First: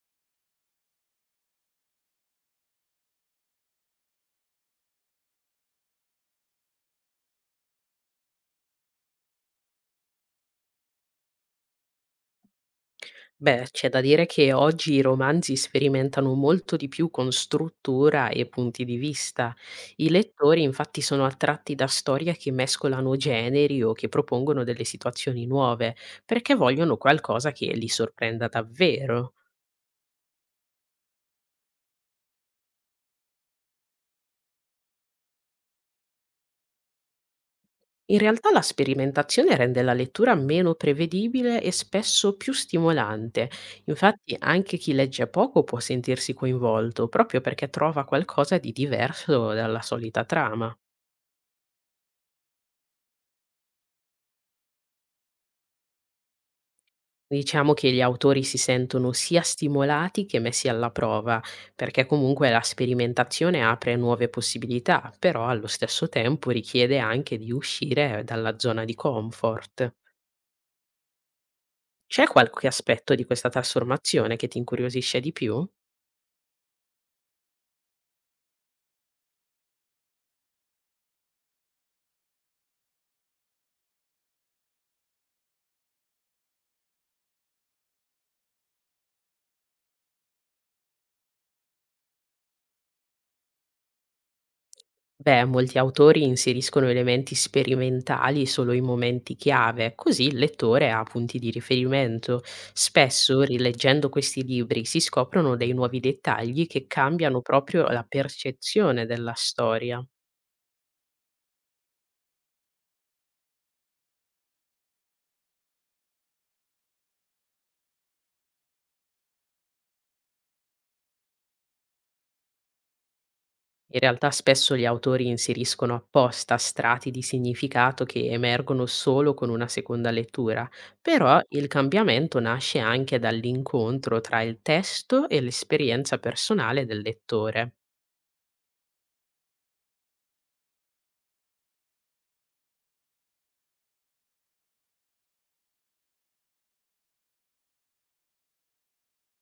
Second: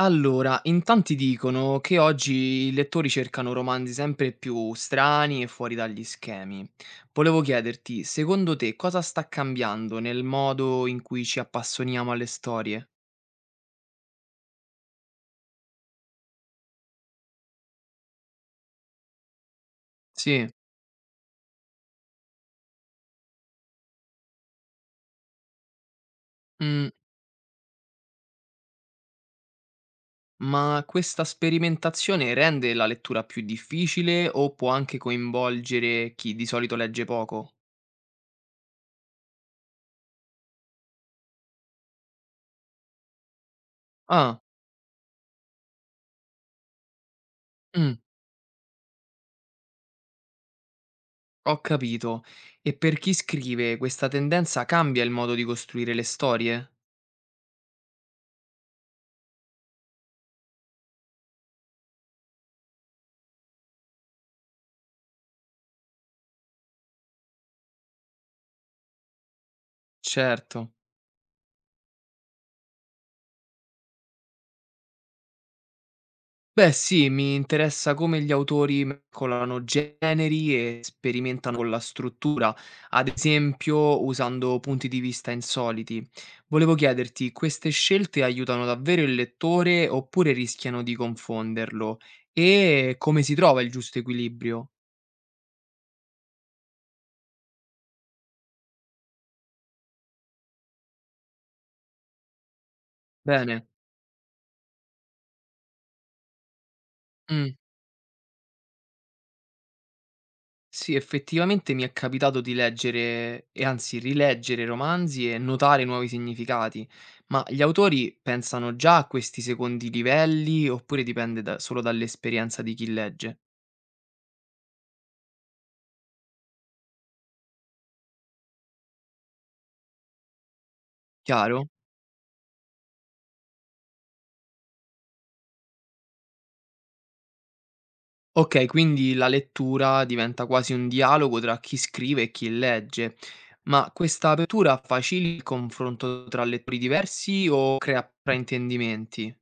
Allora, in tanti dicono che oggi i lettori cercano romanzi sempre più strani e fuori dagli schemi. Volevo chiederti, secondo te cosa sta cambiando nel modo in cui ci appassioniamo alle storie? Beh, c'è da dire che oggi i romanzi sperimentano molto di più con struttura e punti di vista. I Sì. lettori infatti sono attratti da storie che mescolano generi o che propongono delle situazioni nuove, perché Mm, vogliono qualcosa che li sorprenda davvero. ma questa sperimentazione rende la lettura più difficile o può anche coinvolgere chi di solito legge poco? In realtà la sperimentazione rende la lettura meno prevedibile e spesso più stimolante. Infatti Ah, anche chi legge poco può sentirsi coinvolto, proprio perché mm, trova qualcosa di diverso dalla solita trama. ho capito. E per chi scrive, questa tendenza cambia il modo di costruire le storie? Diciamo che gli autori si sentono sia stimolati che messi alla prova, perché comunque la sperimentazione apre nuove possibilità, però allo stesso tempo richiede anche di uscire dalla zona di comfort. Certo. C'è qualche aspetto di questa trasformazione che ti incuriosisce di più? Beh sì, mi interessa come gli autori mescolano generi e sperimentano con la struttura, ad esempio usando punti di vista insoliti. Volevo chiederti, queste scelte aiutano davvero il lettore oppure rischiano di confonderlo? E come si trova il giusto equilibrio? Beh, molti autori inseriscono elementi sperimentali solo in momenti chiave, così il lettore ha punti di riferimento. Spesso, Bene. rileggendo questi libri, si scoprono dei nuovi dettagli che cambiano Mm. proprio la percezione della storia. Sì, effettivamente mi è capitato di leggere e anzi rileggere romanzi e notare nuovi significati, ma gli autori pensano già a questi secondi livelli oppure solo dall'esperienza di chi legge? In realtà spesso gli autori inseriscono apposta strati di significato che emergono solo con una seconda lettura, però Chiaro? il cambiamento nasce anche dall'incontro tra il testo e l'esperienza personale del lettore. Ok, quindi la lettura diventa quasi un dialogo tra chi scrive e chi legge, ma questa apertura facilita il confronto tra lettori diversi o crea fraintendimenti?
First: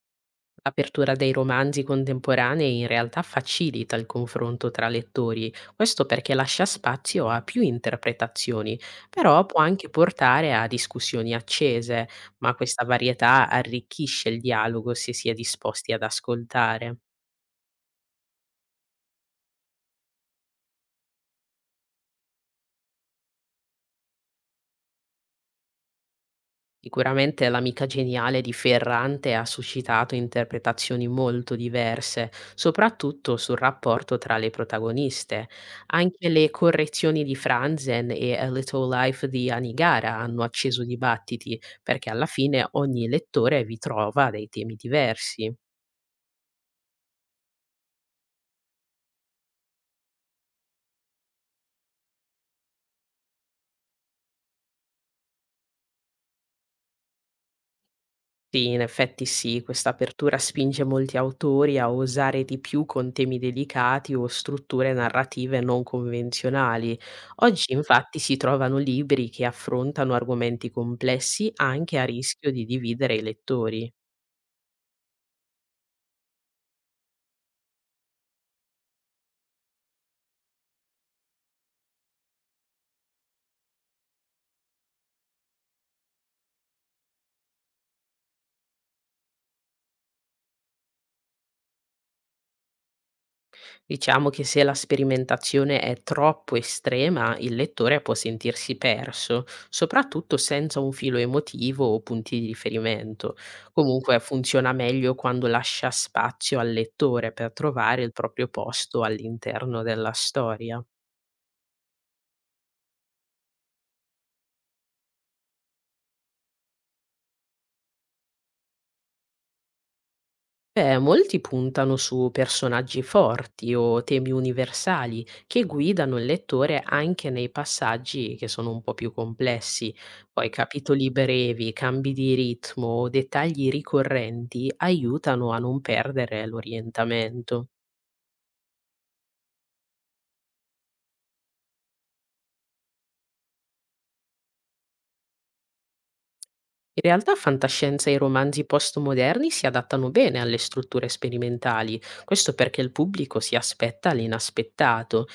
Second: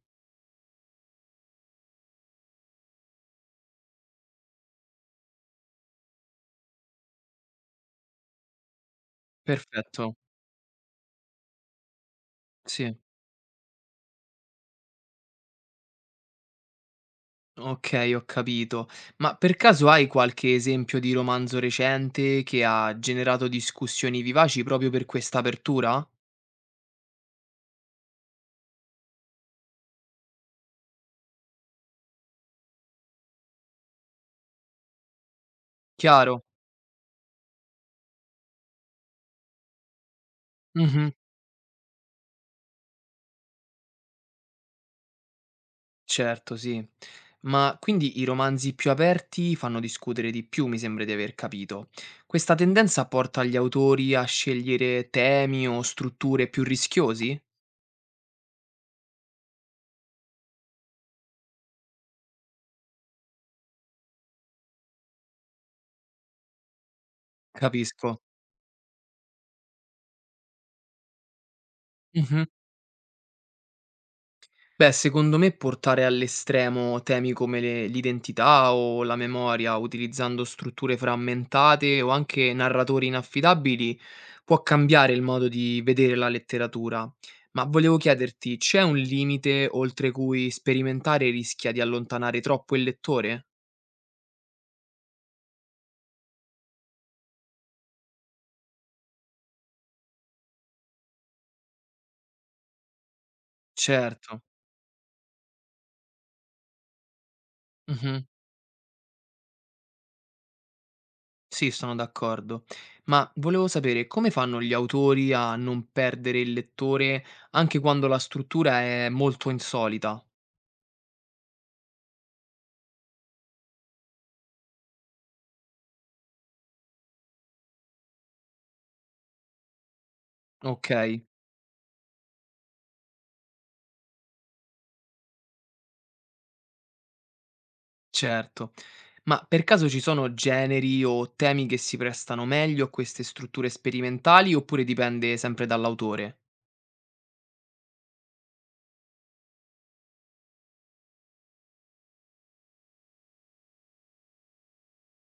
L'apertura dei romanzi contemporanei in realtà facilita il confronto tra lettori, questo perché lascia spazio a più interpretazioni, però può anche Perfetto, portare a discussioni accese, ma questa sì. varietà arricchisce il dialogo se si è disposti ad ascoltare. Okay, ho capito. Ma per caso hai qualche esempio di romanzo recente che ha generato discussioni vivaci proprio per questa apertura? Sicuramente l'amica geniale di Ferrante ha suscitato interpretazioni molto diverse, soprattutto sul rapporto tra le protagoniste. Anche Chiaro. le correzioni di Franzen e A Little Life di Anigara hanno acceso Mh-mh. dibattiti, perché alla fine ogni lettore vi trova dei temi diversi. Certo, sì. Ma quindi i romanzi più aperti fanno discutere di più, mi sembra di aver capito. Questa tendenza porta gli autori a scegliere temi o strutture più rischiosi? Sì, in effetti sì, questa apertura spinge molti autori a osare di più con temi delicati o strutture narrative non convenzionali. Oggi infatti Capisco. si trovano libri che affrontano argomenti complessi anche a Mh-mh. rischio di dividere i lettori. Beh, secondo me portare all'estremo temi come l'identità o la memoria, utilizzando strutture frammentate o anche narratori inaffidabili, può cambiare il modo di vedere la letteratura. Ma volevo chiederti, c'è un limite oltre cui sperimentare rischia di allontanare troppo il lettore? Diciamo che se la sperimentazione è troppo estrema, il lettore può sentirsi perso, soprattutto senza un filo emotivo o punti di riferimento. Comunque Certo. funziona meglio quando lascia spazio al lettore per trovare il Mhm. proprio posto all'interno della storia. Sì, sono d'accordo. Ma volevo sapere come fanno gli autori a non perdere il lettore anche quando la struttura è molto insolita? Beh, molti puntano su personaggi forti o temi universali che guidano il lettore anche nei passaggi che sono un po' più complessi. Poi capitoli Okay, brevi, cambi di ritmo o dettagli ricorrenti aiutano a non perdere l'orientamento. certo. Ma per caso ci sono generi o temi che si prestano meglio a queste strutture sperimentali oppure dipende sempre dall'autore? In realtà fantascienza e romanzi postmoderni si adattano bene alle strutture sperimentali, questo perché il pubblico si aspetta l'inaspettato.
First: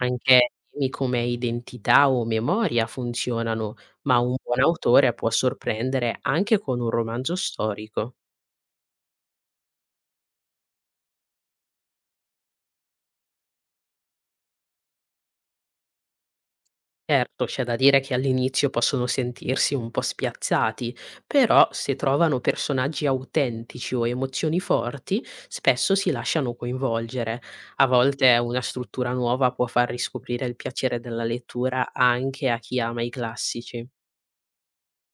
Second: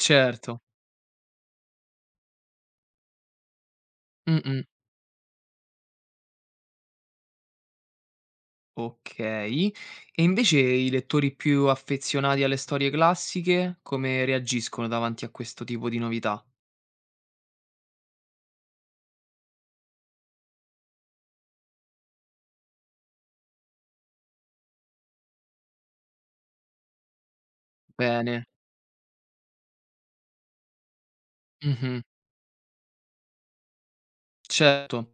Anche temi come identità o memoria funzionano, ma un buon Mh-mh. autore può sorprendere anche con un romanzo storico. Okay. E invece i lettori più affezionati alle storie classiche come reagiscono davanti a questo tipo di novità? Certo, c'è da dire che all'inizio possono sentirsi un po' spiazzati, però se trovano personaggi autentici o emozioni forti, spesso si lasciano coinvolgere. A volte Bene. una struttura nuova può far riscoprire il piacere della lettura Mh-mh. anche a chi ama i classici. Certo.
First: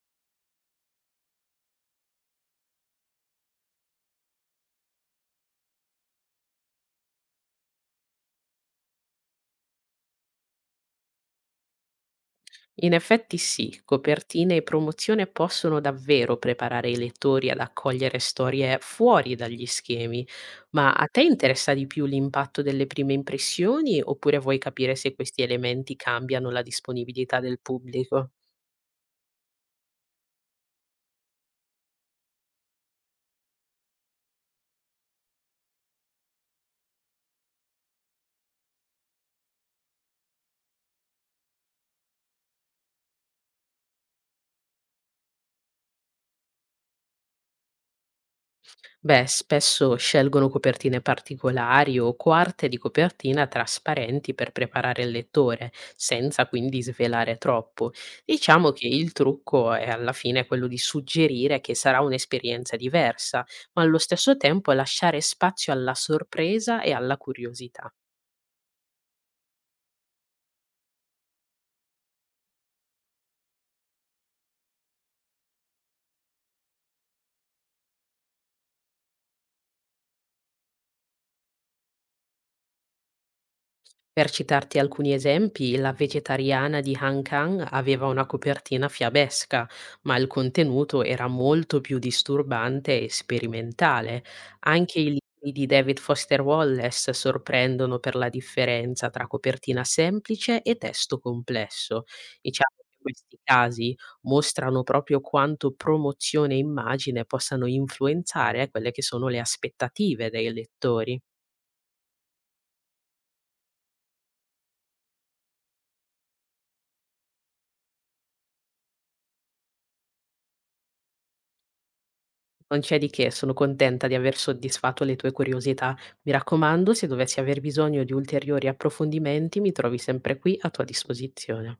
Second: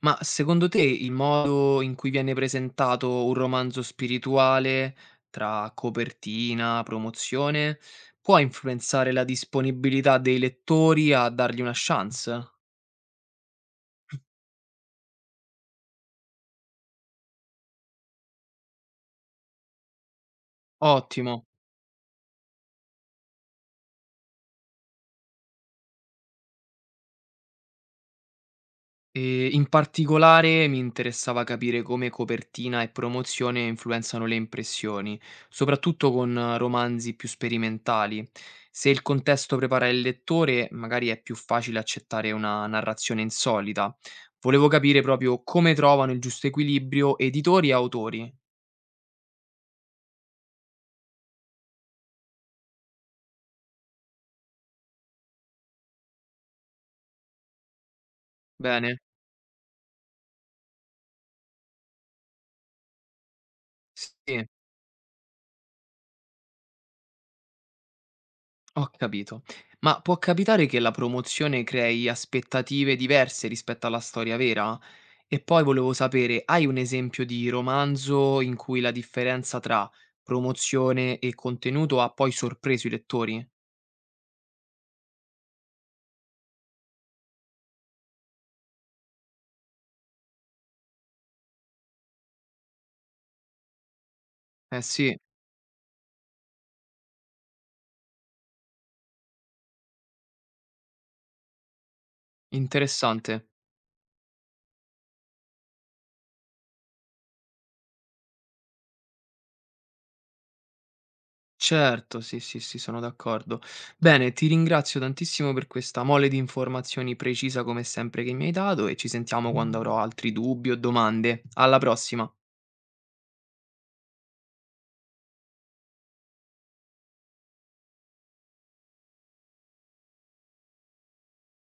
Ma secondo te il modo in cui viene presentato un romanzo spirituale, tra copertina, promozione, può influenzare la disponibilità dei lettori a dargli una chance? In effetti sì, copertine e promozione possono davvero preparare i lettori ad accogliere storie fuori dagli schemi, ma a te Ottimo. interessa di più l'impatto delle prime impressioni oppure vuoi capire se questi elementi cambiano la disponibilità del pubblico? In particolare mi interessava capire come copertina e promozione influenzano le impressioni, soprattutto con romanzi più sperimentali. Se il contesto prepara il lettore, magari è più facile accettare una narrazione insolita. Volevo capire proprio come trovano il giusto equilibrio editori e autori. Beh, spesso scelgono copertine particolari o quarte di copertina trasparenti per preparare il lettore, senza quindi svelare troppo. Diciamo che Bene? il trucco è alla fine quello di suggerire che sarà un'esperienza diversa, ma allo stesso Sì, tempo lasciare spazio alla sorpresa e alla curiosità. ho capito. Ma può capitare che la promozione crei aspettative diverse rispetto alla storia vera? E poi volevo sapere, hai un esempio di romanzo in cui la differenza tra promozione e contenuto ha poi sorpreso i lettori? Per citarti alcuni esempi, la vegetariana di Han Kang aveva una copertina fiabesca, ma il contenuto era molto più disturbante e sperimentale. Eh Anche i sì, libri di David Foster Wallace sorprendono per la differenza tra copertina semplice e testo complesso. Diciamo che questi interessante. casi mostrano proprio quanto promozione e immagine possano influenzare quelle che sono le aspettative dei lettori. Certo, sì, sì, sì, sono d'accordo. Bene, ti ringrazio tantissimo per questa mole di informazioni precisa come sempre che mi hai dato e ci sentiamo quando avrò altri dubbi o domande. Alla prossima. Non c'è di che, sono contenta di aver soddisfatto le tue curiosità. Mi raccomando, se dovessi aver bisogno di ulteriori approfondimenti, mi trovi sempre qui a tua disposizione.